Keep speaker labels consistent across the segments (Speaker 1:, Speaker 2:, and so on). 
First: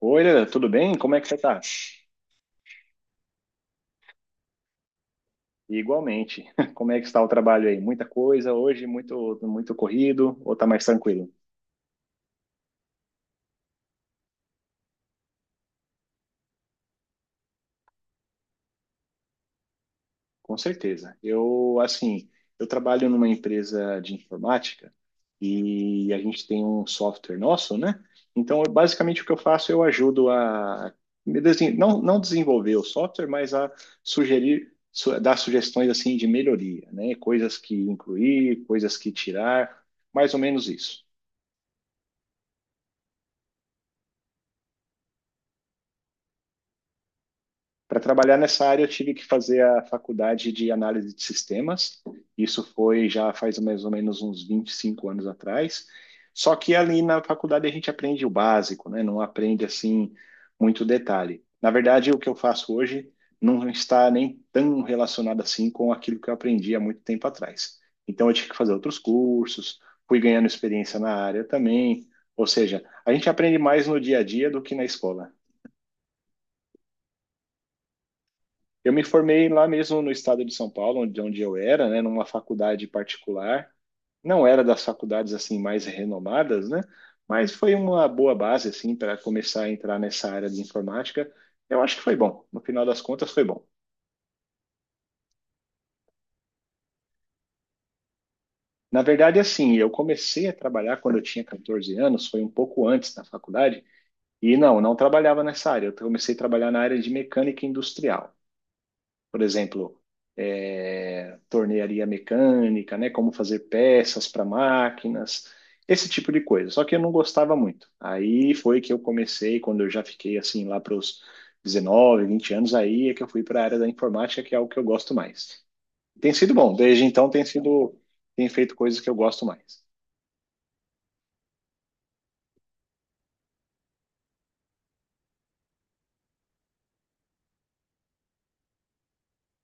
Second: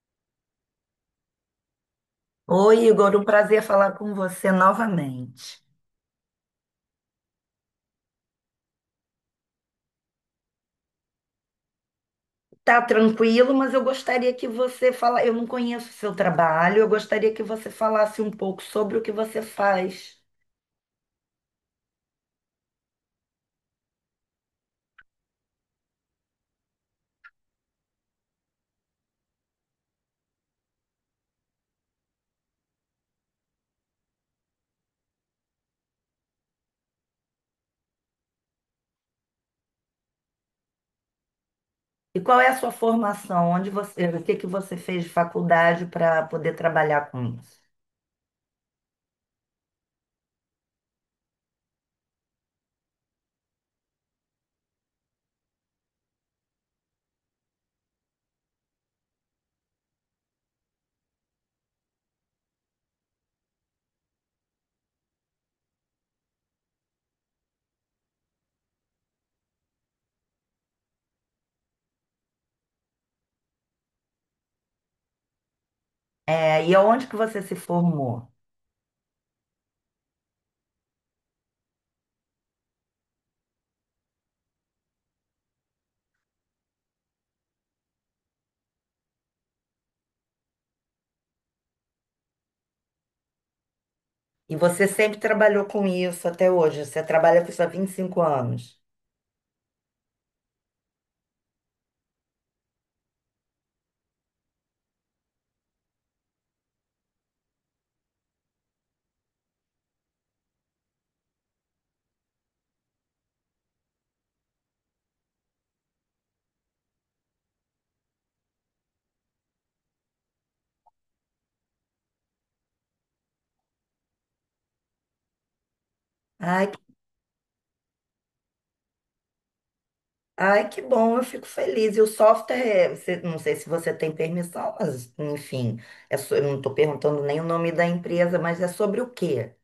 Speaker 1: Oi, Leda, tudo bem? Como é que você está?
Speaker 2: Oi, Igor, um prazer falar com você novamente.
Speaker 1: Igualmente. Como é que está o trabalho aí? Muita coisa hoje, muito corrido ou está mais tranquilo?
Speaker 2: Tá tranquilo, mas eu gostaria que você fala. Eu não conheço o seu trabalho, eu gostaria que você falasse um pouco sobre o que você faz.
Speaker 1: Com certeza. Eu, assim, eu trabalho numa empresa de informática e a gente tem um software nosso, né? Então, basicamente o que eu faço, eu ajudo a me desen- não não desenvolver o software, mas a dar sugestões assim de melhoria, né? Coisas que incluir, coisas que tirar, mais ou menos isso.
Speaker 2: E qual é a sua formação? Onde você, o que que você fez de faculdade para poder trabalhar com isso?
Speaker 1: Para trabalhar nessa área, eu tive que fazer a faculdade de análise de sistemas. Isso foi já faz mais ou menos uns 25 anos atrás. Só que ali na faculdade a gente aprende o básico, né? Não aprende assim muito detalhe. Na verdade, o que eu faço hoje não está nem tão relacionado assim com aquilo que eu aprendi há muito tempo atrás. Então, eu tive que fazer outros cursos, fui ganhando experiência na área também. Ou seja, a gente aprende mais no dia a dia do que na escola.
Speaker 2: É, e aonde que você se formou?
Speaker 1: Eu me formei lá mesmo no estado de São Paulo, onde eu era, né, numa faculdade particular. Não era das faculdades assim mais renomadas, né? Mas foi uma boa base assim para começar a entrar nessa área de informática. Eu acho que foi bom. No final das contas, foi bom.
Speaker 2: E você sempre trabalhou com isso até hoje? Você trabalha com isso há 25 anos.
Speaker 1: Na verdade, assim, eu comecei a trabalhar quando eu tinha 14 anos, foi um pouco antes da faculdade, e não, não trabalhava nessa área. Eu comecei a trabalhar na área de mecânica industrial. Por exemplo, é, tornearia mecânica, né? Como fazer peças para máquinas, esse tipo de coisa. Só que eu não gostava muito. Aí foi que eu comecei, quando eu já fiquei assim lá para os 19, 20 anos, aí é que eu fui para a área da informática, que é o que eu gosto mais. Tem sido
Speaker 2: Ai,
Speaker 1: bom, desde então tem sido, tem feito coisas que eu gosto mais.
Speaker 2: Ai, que bom, eu fico feliz. E o software, não sei se você tem permissão, mas enfim, eu não estou perguntando nem o nome da empresa, mas é sobre o quê?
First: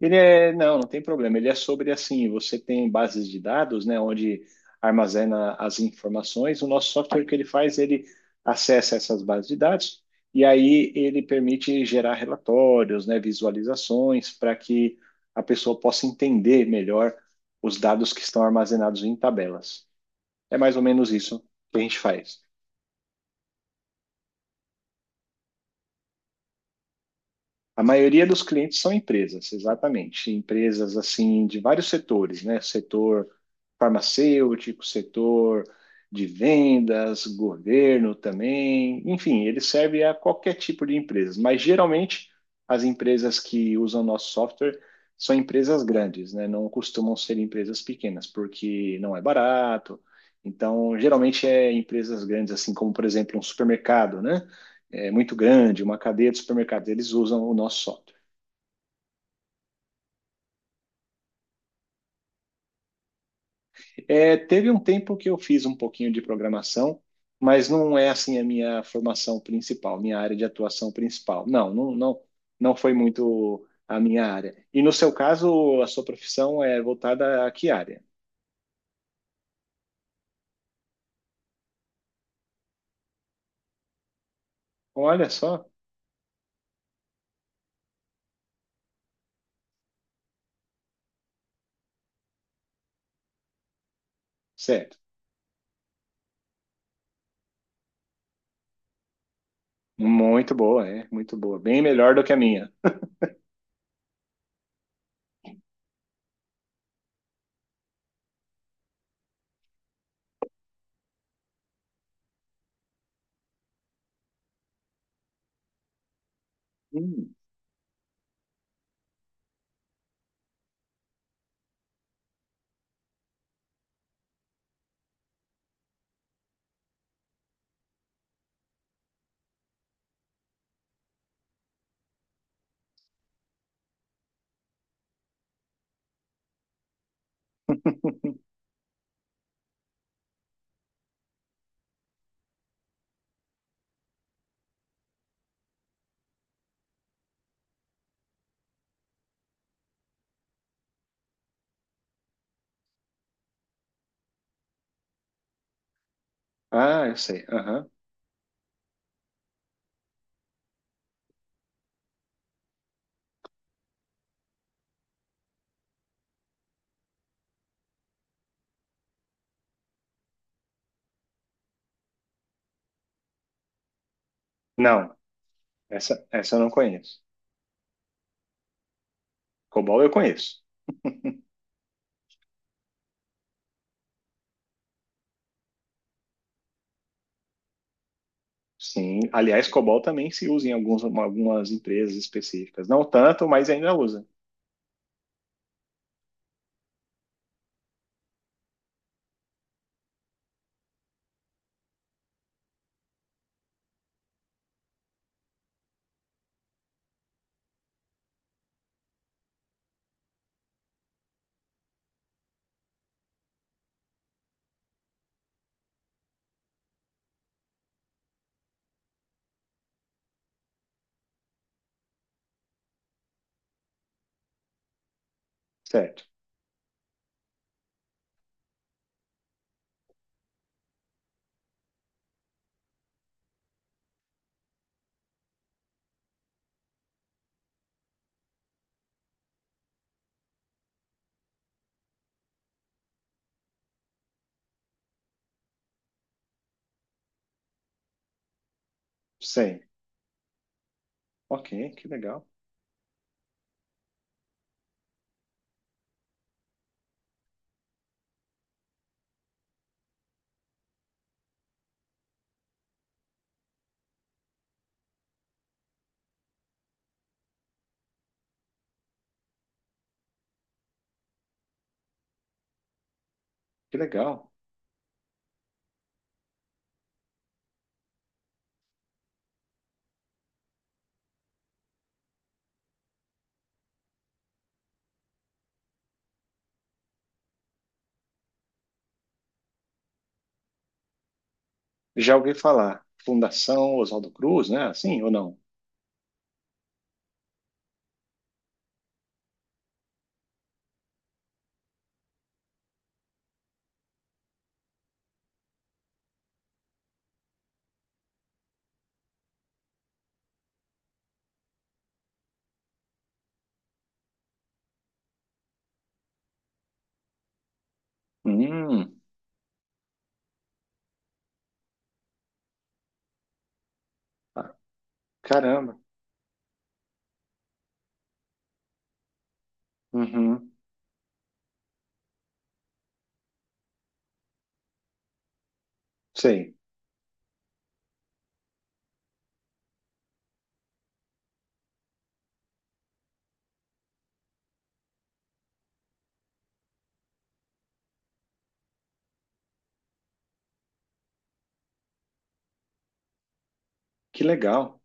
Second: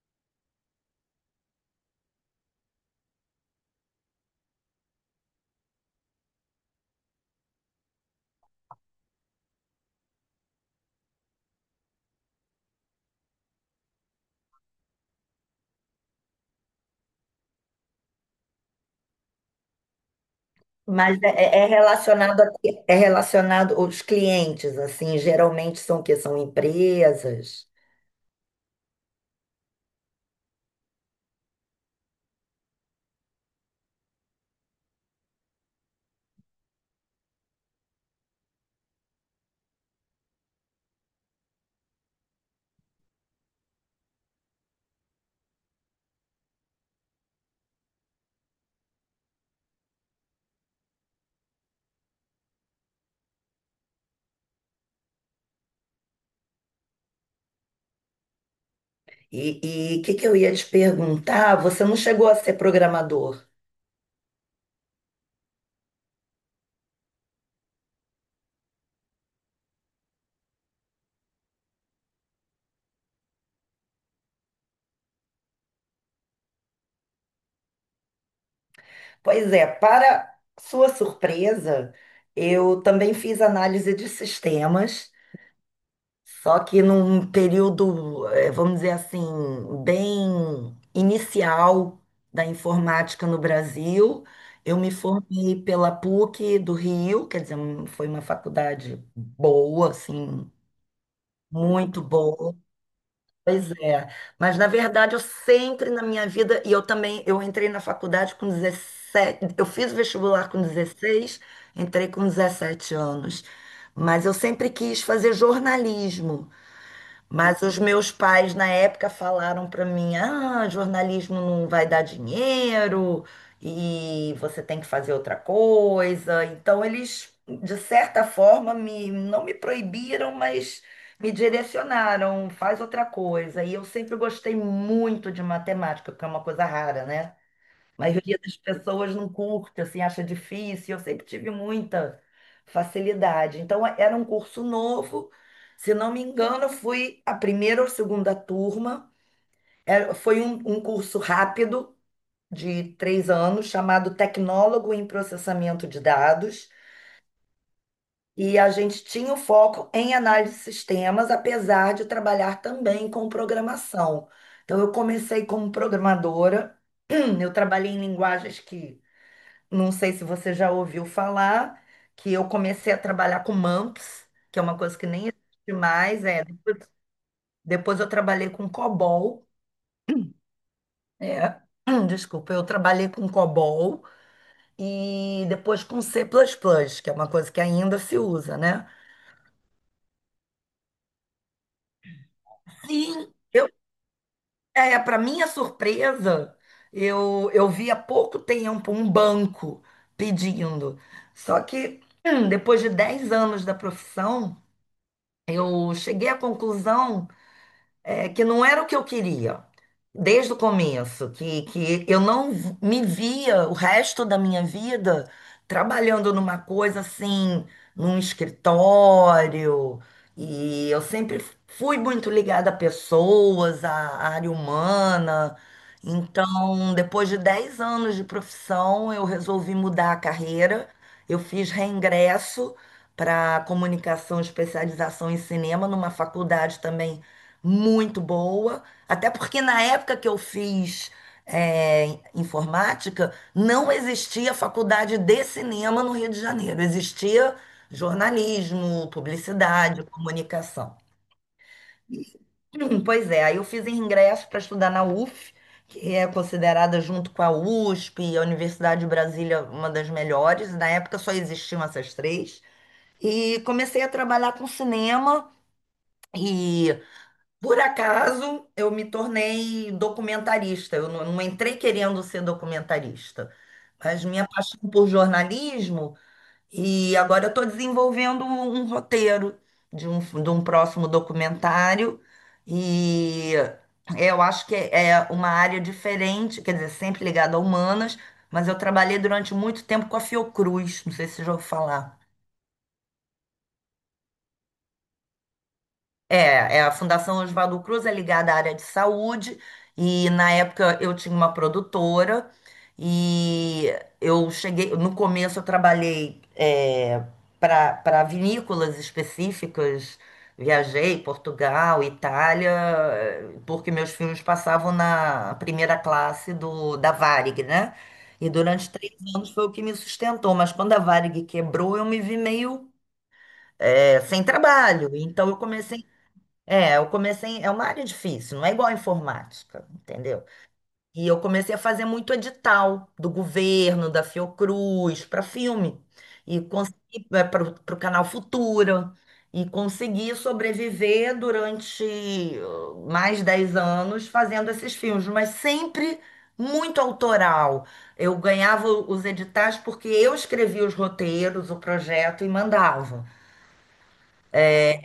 Speaker 1: Ele é, não, não tem problema. Ele é sobre assim, você tem bases de dados, né, onde armazena as informações. O nosso software o que ele faz, ele acessa essas bases de dados e aí ele permite gerar relatórios, né, visualizações para que a pessoa possa entender melhor os dados que estão armazenados em tabelas. É mais ou menos
Speaker 2: Mas é,
Speaker 1: isso
Speaker 2: é
Speaker 1: que a gente faz.
Speaker 2: relacionado a, quê? É relacionado os clientes, assim, geralmente são o quê? São empresas.
Speaker 1: A maioria dos clientes são empresas, exatamente. Empresas assim de vários setores, né? Setor farmacêutico, setor de vendas, governo também. Enfim, ele serve a qualquer tipo de empresa, mas geralmente as empresas que usam nosso software são empresas grandes, né? Não costumam ser empresas pequenas, porque não é barato. Então, geralmente é empresas grandes, assim como, por exemplo, um supermercado, né? É, muito grande, uma cadeia de supermercados, eles usam o nosso software.
Speaker 2: E o que, que eu ia te perguntar? Você não chegou a ser programador.
Speaker 1: É, teve um tempo que eu fiz um pouquinho de programação, mas não é assim a minha formação principal, minha área de atuação principal. Não, não foi muito a minha área. E no seu caso, a sua profissão é voltada a que área?
Speaker 2: Pois é, para sua surpresa, eu também fiz análise de sistemas.
Speaker 1: Olha só,
Speaker 2: Só que num período, vamos dizer assim, bem inicial da informática no Brasil, eu me
Speaker 1: certo.
Speaker 2: formei pela PUC do Rio, quer dizer, foi uma faculdade boa, assim,
Speaker 1: Muito boa, é, muito boa. Bem
Speaker 2: muito
Speaker 1: melhor do que a
Speaker 2: boa.
Speaker 1: minha.
Speaker 2: Pois é. Mas, na verdade, eu sempre na minha vida, e eu também, eu entrei na faculdade com 17, eu fiz o vestibular com 16, entrei com 17 anos. Mas eu sempre quis fazer jornalismo.
Speaker 1: Hum.
Speaker 2: Mas os meus pais na época falaram para mim: ah, jornalismo não vai dar dinheiro e você tem que fazer outra coisa. Então eles, de certa forma, me, não me proibiram, mas me direcionaram, faz outra coisa. E eu sempre gostei muito de matemática, porque é uma coisa rara, né? A maioria das pessoas não curte, assim, acha difícil. Eu sempre tive muita facilidade. Então, é, era um curso novo. Se não me engano, eu fui a primeira ou segunda turma. Foi um curso rápido, de três anos, chamado Tecnólogo em Processamento de Dados.
Speaker 1: Ah, eu sei. Aham.
Speaker 2: E a gente tinha o foco em análise de sistemas, apesar de trabalhar também com programação. Então, eu comecei como programadora. Eu trabalhei em linguagens que não sei se você já ouviu falar que eu comecei a trabalhar com mumps, que é uma coisa que
Speaker 1: Não,
Speaker 2: nem existe mais.
Speaker 1: essa,
Speaker 2: É.
Speaker 1: essa eu não
Speaker 2: Depois,
Speaker 1: conheço.
Speaker 2: depois eu trabalhei com COBOL.
Speaker 1: COBOL eu conheço.
Speaker 2: É. Desculpa, eu trabalhei com COBOL e depois com C++, plus plus, que é uma coisa que ainda se usa, né?
Speaker 1: Sim, aliás, COBOL também se usa em alguns, algumas empresas específicas. Não
Speaker 2: Sim,
Speaker 1: tanto,
Speaker 2: eu,
Speaker 1: mas ainda usa.
Speaker 2: é, para minha surpresa, eu vi há pouco tempo um banco pedindo. Só que depois de 10 anos da profissão, eu cheguei à conclusão é, que não era o que eu queria desde o começo, que, eu não v- me via o resto da minha vida trabalhando numa coisa assim, num escritório, e eu sempre fui muito ligada a pessoas, à área humana.
Speaker 1: Certo.
Speaker 2: Então, depois de 10 anos de profissão, eu resolvi mudar a carreira. Eu fiz reingresso para comunicação, especialização em cinema, numa faculdade também muito boa, até porque na época que eu fiz informática, não existia faculdade de cinema no Rio de Janeiro, existia jornalismo,
Speaker 1: Sim.
Speaker 2: publicidade, comunicação.
Speaker 1: Ok, que legal.
Speaker 2: Pois é, aí eu fiz ingresso para estudar na UF, que é considerada junto com a USP, a Universidade de Brasília, uma das melhores. Na época só existiam essas três. E comecei a trabalhar com cinema. E por acaso, eu me tornei documentarista. Eu não entrei querendo ser documentarista,
Speaker 1: Que
Speaker 2: mas
Speaker 1: legal.
Speaker 2: minha paixão por jornalismo, e agora eu estou desenvolvendo um roteiro de de um próximo documentário, e eu acho que é uma área diferente, quer dizer, sempre ligada a humanas, mas eu trabalhei durante muito tempo com a Fiocruz, não sei se você já ouviu falar.
Speaker 1: Já ouvi falar. Fundação Oswaldo Cruz, né? Assim ou não?
Speaker 2: É, a Fundação Oswaldo Cruz é ligada à área de saúde e na época eu tinha uma produtora e eu cheguei, no começo eu trabalhei para vinícolas específicas, viajei Portugal, Itália, porque meus filmes passavam na primeira classe do da Varig, né? E durante três
Speaker 1: Hum,
Speaker 2: anos foi o que me sustentou, mas quando a Varig quebrou eu me vi meio é, sem
Speaker 1: ah,
Speaker 2: trabalho, então
Speaker 1: caramba.
Speaker 2: eu comecei. É uma área difícil, não é igual a informática, entendeu?
Speaker 1: Uhum.
Speaker 2: E eu comecei a fazer muito edital do governo, da Fiocruz, para filme. E
Speaker 1: Sei.
Speaker 2: consegui para o canal Futura. E consegui sobreviver durante mais 10 anos fazendo esses filmes, mas sempre muito autoral. Eu ganhava os editais porque eu escrevia os roteiros, o projeto e mandava.
Speaker 1: Que legal.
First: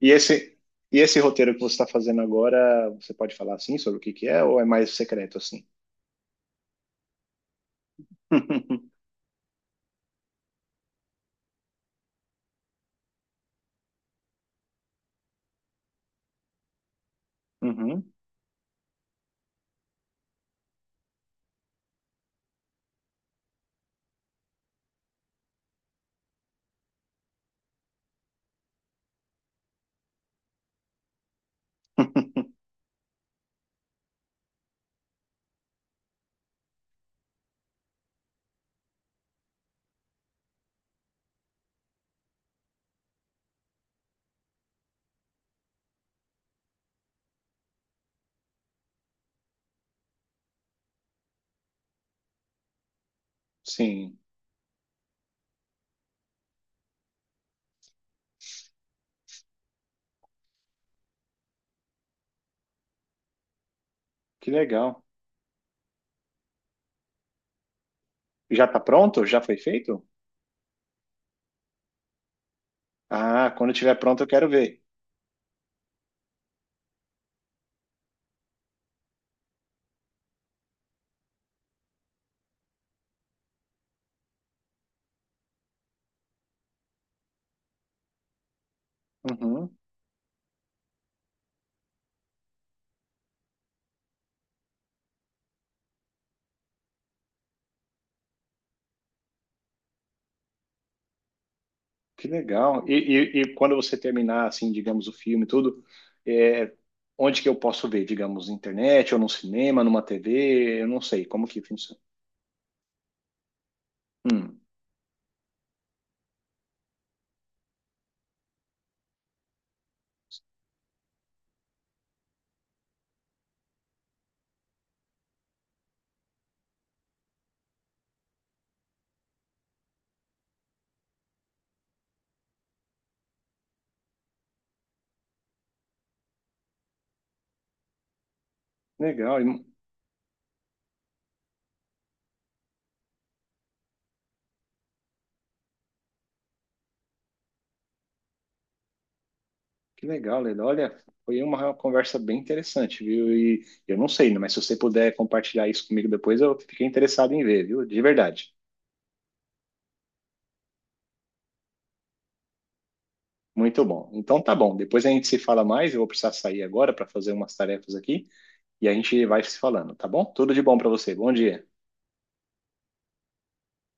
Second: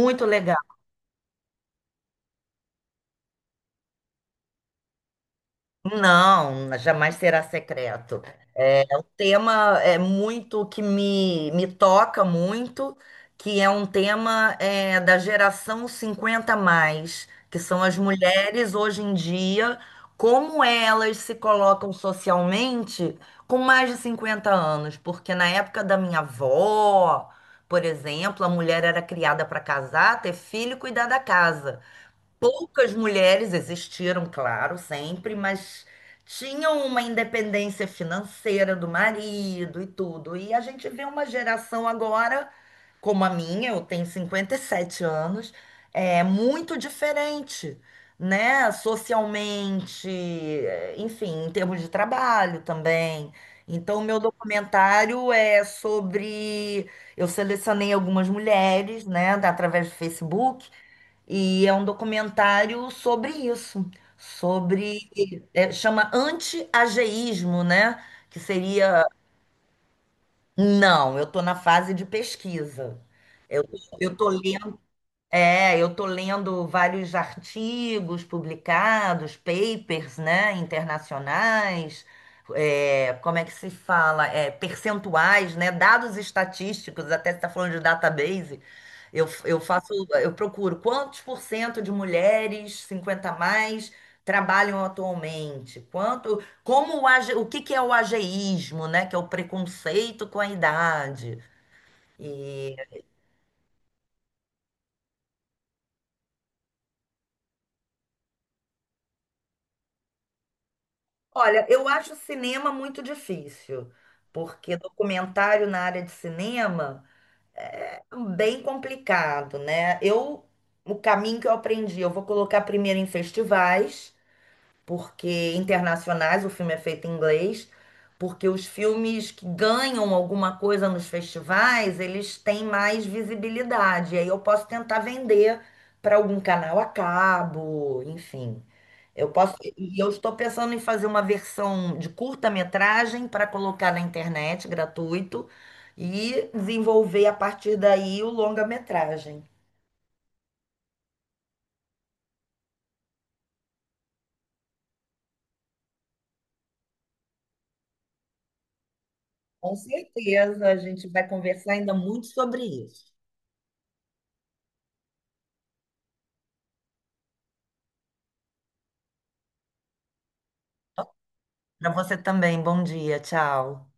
Speaker 1: E
Speaker 2: legal.
Speaker 1: esse, e esse roteiro que você está fazendo agora, você pode falar assim sobre o que que é ou é mais secreto assim?
Speaker 2: Não, jamais será secreto. Tema é muito que me toca muito, que é um tema é, da geração 50 mais, que são as
Speaker 1: Uhum.
Speaker 2: mulheres hoje em dia, como elas se colocam socialmente com mais de 50 anos, porque na época da minha avó, por exemplo, a mulher era criada para casar, ter filho e cuidar da casa. Poucas mulheres existiram, claro, sempre, mas tinham uma independência financeira do marido e tudo. E a gente vê uma geração agora, como a minha, eu tenho 57 anos, é muito diferente, né? Socialmente, enfim, em termos de trabalho também. Então, o
Speaker 1: Sim.
Speaker 2: meu documentário é sobre. Eu selecionei algumas mulheres, né, através do Facebook e é um documentário sobre isso,
Speaker 1: Que legal.
Speaker 2: sobre, é, chama anti-ageísmo, né? Que
Speaker 1: Já está
Speaker 2: seria,
Speaker 1: pronto? Já foi feito?
Speaker 2: não, eu estou na fase de pesquisa.
Speaker 1: Ah,
Speaker 2: Eu,
Speaker 1: quando estiver
Speaker 2: eu
Speaker 1: pronto eu
Speaker 2: tô
Speaker 1: quero
Speaker 2: lendo
Speaker 1: ver.
Speaker 2: é, eu tô lendo vários artigos publicados, papers, né, internacionais, é, como é que se fala? É, percentuais, né, dados estatísticos, até você está falando de database. Eu
Speaker 1: Uhum,
Speaker 2: faço, eu procuro quantos por cento de mulheres 50 a mais trabalham atualmente? Quanto, o que que é o ageísmo, né, que é o preconceito com a idade.
Speaker 1: que legal. E, e quando você terminar, assim, digamos, o filme e tudo, é, onde que eu posso ver? Digamos, na internet, ou num cinema, numa TV, eu não sei como que
Speaker 2: Olha, eu
Speaker 1: funciona.
Speaker 2: acho cinema muito difícil,
Speaker 1: Hum,
Speaker 2: porque documentário na área de cinema é um bem complicado, né? Eu, o caminho que eu aprendi, eu vou colocar primeiro em festivais porque internacionais, o filme é feito em inglês, porque os filmes que ganham alguma coisa nos festivais, eles têm mais visibilidade. Aí eu posso tentar vender para algum canal a cabo, enfim. Eu
Speaker 1: legal,
Speaker 2: posso, e eu estou pensando em fazer uma versão de curta-metragem para colocar na internet, gratuito, e desenvolver a partir daí o longa-metragem.
Speaker 1: que legal, Leda. Olha, foi uma conversa bem interessante, viu? E eu não sei, né, mas se você puder compartilhar isso comigo depois, eu fiquei interessado em ver, viu? De verdade.
Speaker 2: Com certeza, a gente vai conversar ainda muito sobre isso.
Speaker 1: Muito bom. Então tá bom. Depois a gente se fala mais. Eu vou precisar sair agora para fazer umas tarefas aqui. E a gente vai se falando, tá bom? Tudo de bom para você. Bom dia.
Speaker 2: Para você também, bom dia, tchau.